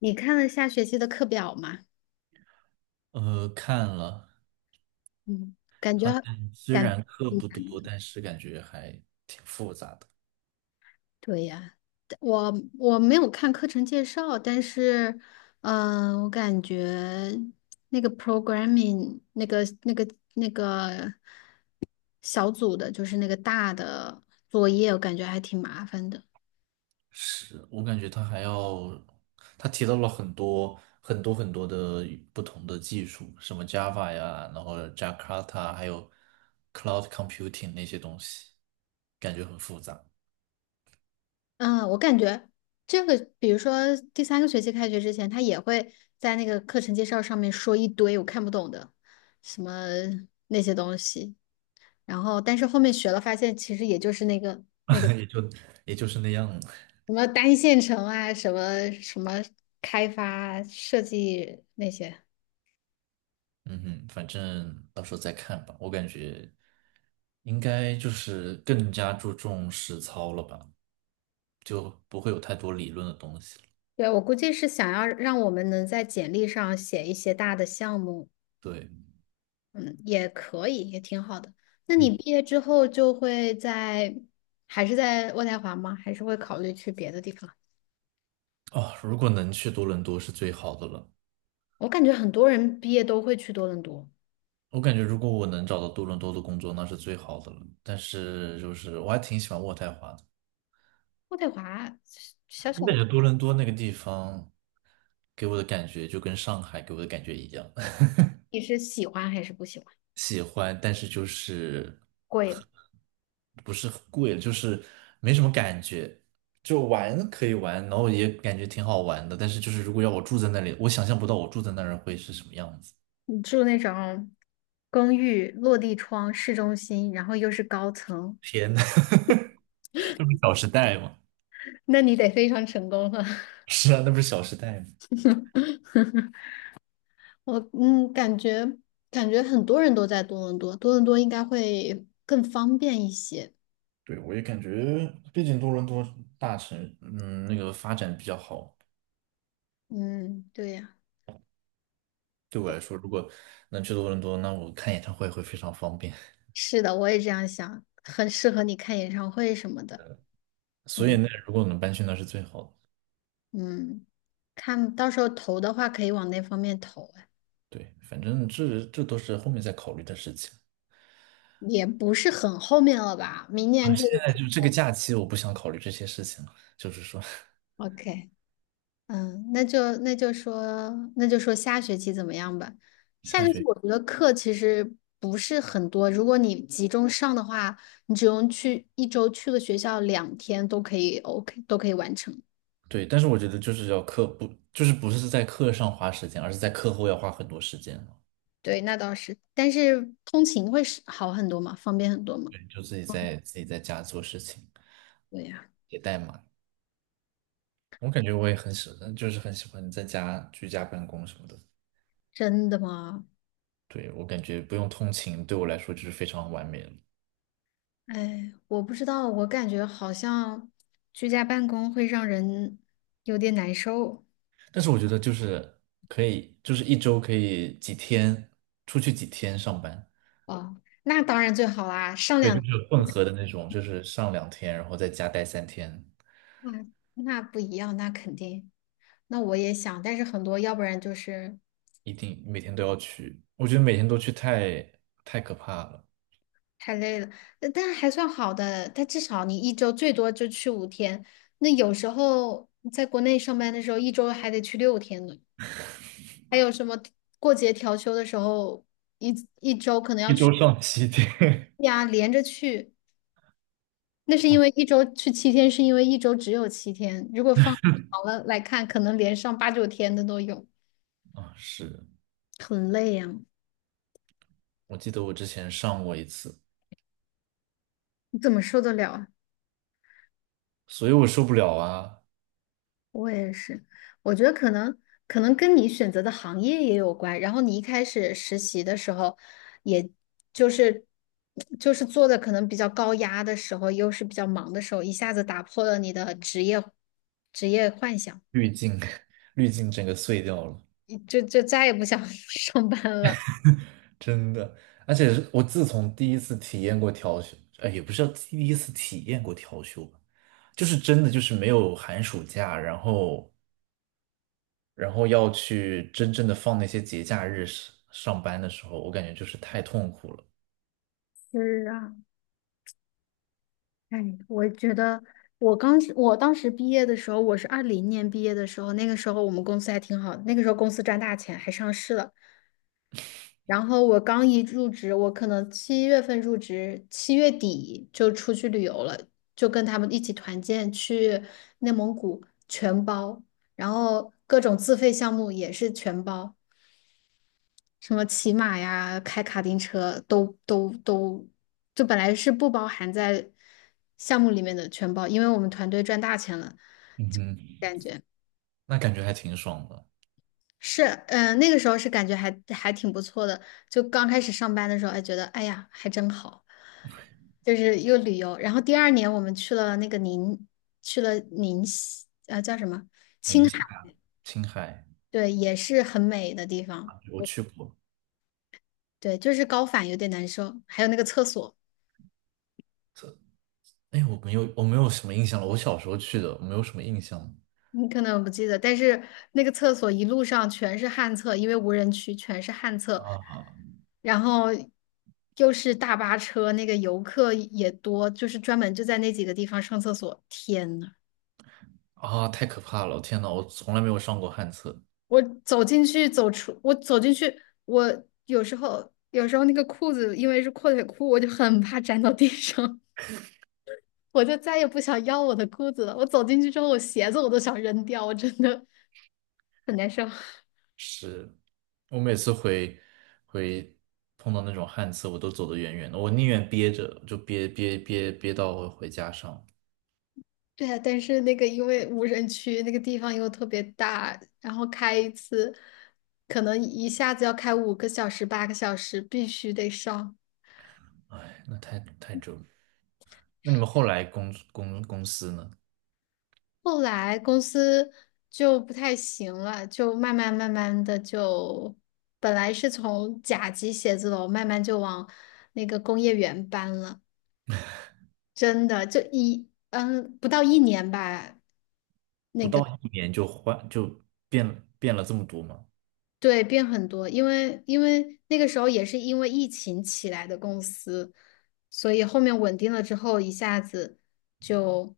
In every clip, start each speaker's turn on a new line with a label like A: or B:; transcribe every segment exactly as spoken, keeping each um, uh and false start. A: 你看了下学期的课表吗？
B: 呃，看了，
A: 嗯，感觉
B: 发现虽
A: 感
B: 然课
A: 挺
B: 不
A: 难
B: 多，
A: 的。
B: 但是感觉还挺复杂的。
A: 对呀，我我没有看课程介绍，但是，嗯、我感觉那个 programming 那个那个那个小组的，就是那个大的作业，我感觉还挺麻烦的。
B: 是，我感觉他还要，他提到了很多很多很多的不同的技术，什么 Java 呀，然后 Jakarta,还有 Cloud Computing 那些东西，感觉很复杂，
A: 嗯，我感觉这个，比如说第三个学期开学之前，他也会在那个课程介绍上面说一堆我看不懂的什么那些东西。然后但是后面学了，发现其实也就是那个
B: 也就也就是那样了。
A: 什么单线程啊，什么什么开发设计那些。
B: 嗯哼，反正到时候再看吧。我感觉应该就是更加注重实操了吧。就不会有太多理论的东西了。
A: 对，我估计是想要让我们能在简历上写一些大的项目，
B: 对，
A: 嗯，也可以，也挺好的。那你
B: 嗯，
A: 毕业之后就会在，还是在渥太华吗？还是会考虑去别的地方？
B: 哦，如果能去多伦多是最好的了。
A: 我感觉很多人毕业都会去多伦多，
B: 我感觉如果我能找到多伦多的工作，那是最好的了。但是就是我还挺喜欢渥太华的，
A: 渥太华小
B: 我
A: 小
B: 感
A: 的，
B: 觉多伦多那个地方给我的感觉就跟上海给我的感觉一样，
A: 你是喜欢还是不喜欢？
B: 喜欢，但是就是
A: 贵。
B: 不是很贵，就是没什么感觉。就玩可以玩，然后也感觉挺好玩的，但是就是如果要我住在那里，我想象不到我住在那儿会是什么样子。
A: 住那种公寓，落地窗，市中心，然后又是高层，
B: 天呐，那不是《小时代》吗？
A: 那你得非常成功了。
B: 是啊，那不是《小时代》吗？
A: 我嗯，感觉感觉很多人都在多伦多，多伦多应该会更方便一些。
B: 对，我也感觉，毕竟多伦多大城，嗯，那个发展比较好。
A: 嗯，对呀，
B: 对我来说，如果能去多伦多，那我看演唱会会非常方便。
A: 是的，我也这样想，很适合你看演唱会什么的。
B: 所以
A: 嗯，
B: 那如果能搬去那是最好的。
A: 嗯，看到时候投的话，可以往那方面投啊，哎
B: 对，反正这这都是后面再考虑的事情
A: 也不是很后面了吧？明年
B: 啊。
A: 就
B: 现在就这个假期，我不想考虑这些事情了。就是说，
A: OK。嗯，那就那就说那就说下学期怎么样吧。下
B: 下
A: 学期
B: 学期。
A: 我觉得课其实不是很多，如果你集中上的话，你只用去一周去个学校两天都可以，OK 都可以完成。
B: 对，但是我觉得就是要课不，就是不是在课上花时间，而是在课后要花很多时间。
A: 对，那倒是，但是通勤会是好很多嘛，方便很多嘛。
B: 对，就自己在自己在家做事情，
A: 对呀，
B: 写代码。我感觉我也很喜欢，就是很喜欢在家居家办公什么的。
A: 真的吗？
B: 对，我感觉不用通勤，对我来说就是非常完美了。
A: 哎，我不知道，我感觉好像居家办公会让人有点难受。
B: 但是我觉得就是可以，就是一周可以几天出去几天上班，
A: 哦，那当然最好啦，上
B: 对，就
A: 两。
B: 是混合的那种，就是上两天，然后在家待三天，
A: 嗯，那不一样，那肯定。那我也想，但是很多要不然就是
B: 一定每天都要去。我觉得每天都去太太可怕了，
A: 太累了，呃但还算好的。但至少你一周最多就去五天，那有时候在国内上班的时候，一周还得去六天呢。还有什么过节调休的时候，一一周可能要
B: 一
A: 去
B: 周上七天。
A: 呀，连着去。那是因为一周去七天，是因为一周只有七天。如果放长了来看，可能连上八九天的都有，
B: 啊，是，
A: 很累呀，
B: 我记得我之前上过一次。
A: 你怎么受得了？啊？
B: 所以我受不了啊，
A: 我也是，我觉得可能可能跟你选择的行业也有关。然后你一开始实习的时候，也就是就是做的可能比较高压的时候，又是比较忙的时候，一下子打破了你的职业职业幻想，
B: 滤镜，滤镜整个碎掉了，
A: 你就就再也不想 上班了。
B: 真的。而且是我自从第一次体验过调休，哎，也不是第一次体验过调休吧，就是真的就是没有寒暑假，然后然后要去真正的放那些节假日上上班的时候，我感觉就是太痛苦了。
A: 是啊，哎，我觉得我刚我当时毕业的时候，我是二零年毕业的时候，那个时候我们公司还挺好的，那个时候公司赚大钱，还上市了。然后我刚一入职，我可能七月份入职，七月底就出去旅游了，就跟他们一起团建去内蒙古，全包，然后各种自费项目也是全包，什么骑马呀、开卡丁车都都都，就本来是不包含在项目里面的全包，因为我们团队赚大钱了。
B: 嗯哼，那感觉还挺爽的，
A: 是，嗯、那个时候是感觉还还挺不错的。就刚开始上班的时候，还觉得哎呀，还真好，就是又旅游。然后第二年我们去了那个宁，去了宁西，呃，叫什么？青
B: 宁
A: 海，
B: 夏、青海
A: 对，也是很美的地方。
B: 啊，我去过。
A: 对，就是高反有点难受，还有那个厕所。
B: 这，哎，我没有，我没有什么印象了。我小时候去的，我没有什么印象了
A: 你可能不记得，但是那个厕所一路上全是旱厕，因为无人区全是旱厕，
B: 啊。
A: 然后又是大巴车，那个游客也多，就是专门就在那几个地方上厕所。天呐，
B: 啊，太可怕了！天呐，我从来没有上过旱厕，
A: 我走进去，走出，我走进去，我有时候有时候那个裤子因为是阔腿裤，我就很怕粘到地上，我就再也不想要我的裤子了。我走进去之后，我鞋子我都想扔掉，我真的很难受。
B: 是我每次回回碰到那种旱厕，我都走得远远的，我宁愿憋着，就憋憋憋憋到我回家上。
A: 对呀，但是那个因为无人区那个地方又特别大，然后开一次可能一下子要开五个小时、八个小时，必须得上。
B: 哎，那太太折磨。那你们后来公公公司呢？
A: 后来公司就不太行了，就慢慢慢慢的就，本来是从甲级写字楼慢慢就往那个工业园搬了，真的就一嗯不到一年吧。
B: 不到一年就换就变变了这么多吗？
A: 对，变很多，因为因为那个时候也是因为疫情起来的公司，所以后面稳定了之后，一下子就，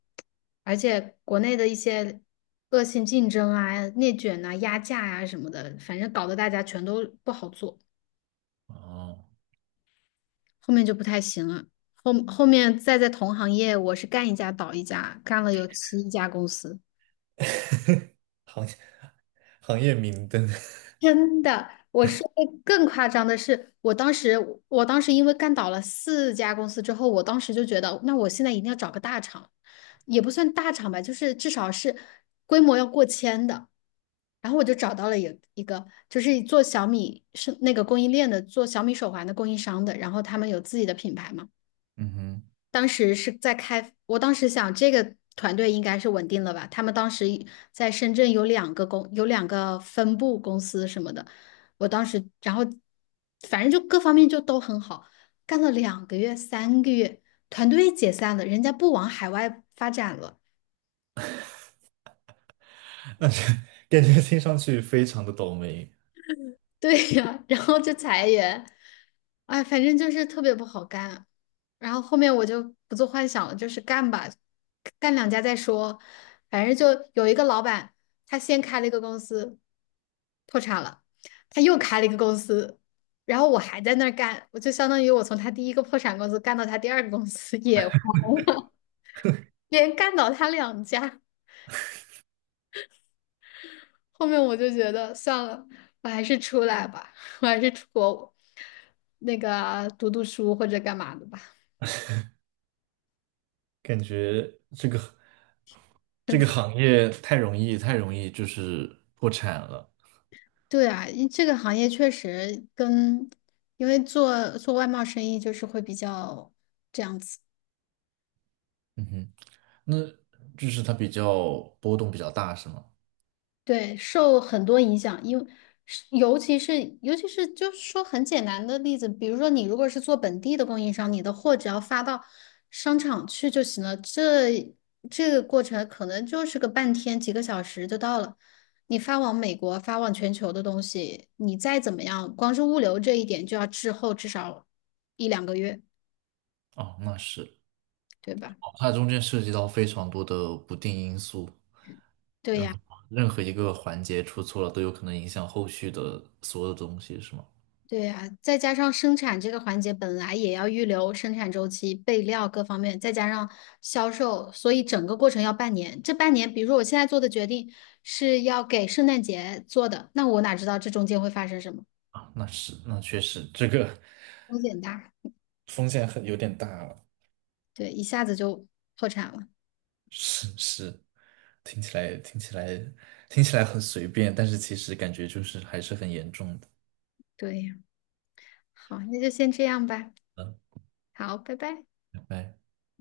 A: 而且国内的一些恶性竞争啊、内卷啊、压价啊什么的，反正搞得大家全都不好做，
B: 哦，
A: 后面就不太行了。后后面再在同行业，我是干一家倒一家，干了有七家公司。
B: 行业行业明灯，
A: 真的，我说的更夸张的是，我当时，我当时因为干倒了四家公司之后，我当时就觉得，那我现在一定要找个大厂，也不算大厂吧，就是至少是规模要过千的。然后我就找到了一一个，就是做小米是那个供应链的，做小米手环的供应商的，然后他们有自己的品牌嘛。
B: 嗯哼，
A: 当时是在开，我当时想这个团队应该是稳定了吧？他们当时在深圳有两个公，有两个分部公司什么的。我当时，然后反正就各方面就都很好，干了两个月、三个月，团队解散了，人家不往海外发展了。
B: 那是感觉听上去非常的倒霉。
A: 对呀，然后就裁员，哎，反正就是特别不好干。然后后面我就不做幻想了，就是干吧，干两家再说。反正就有一个老板，他先开了一个公司，破产了，他又开了一个公司，然后我还在那儿干，我就相当于我从他第一个破产公司干到他第二个公司也黄了，连干倒他两家。后面我就觉得算了，我还是出来吧，我还是出国那个读读书或者干嘛的吧。
B: 感觉这个这个行业太容易，太容易就是破产了。
A: 对啊，因这个行业确实跟，因为做做外贸生意就是会比较这样子，
B: 嗯哼，那就是它比较波动比较大，是吗？
A: 对，受很多影响，因为是尤其是尤其是就是说很简单的例子，比如说你如果是做本地的供应商，你的货只要发到商场去就行了，这这个过程可能就是个半天几个小时就到了。你发往美国、发往全球的东西，你再怎么样，光是物流这一点就要滞后至少一两个月，
B: 哦，那是，
A: 对吧？
B: 哦它中间涉及到非常多的不定因素，
A: 对
B: 然
A: 呀，
B: 后任何一个环节出错了，都有可能影响后续的所有的东西，是吗？
A: 对呀，再加上生产这个环节本来也要预留生产周期、备料各方面，再加上销售，所以整个过程要半年。这半年，比如说我现在做的决定是要给圣诞节做的，那我哪知道这中间会发生什么？
B: 啊，那是，那确实，这个
A: 风险大，
B: 风险很有点大了。
A: 对，一下子就破产了。
B: 是是，听起来听起来听起来很随便，但是其实感觉就是还是很严重的。
A: 对呀，好，那就先这样吧。
B: 嗯，
A: 好，拜拜。
B: 拜拜。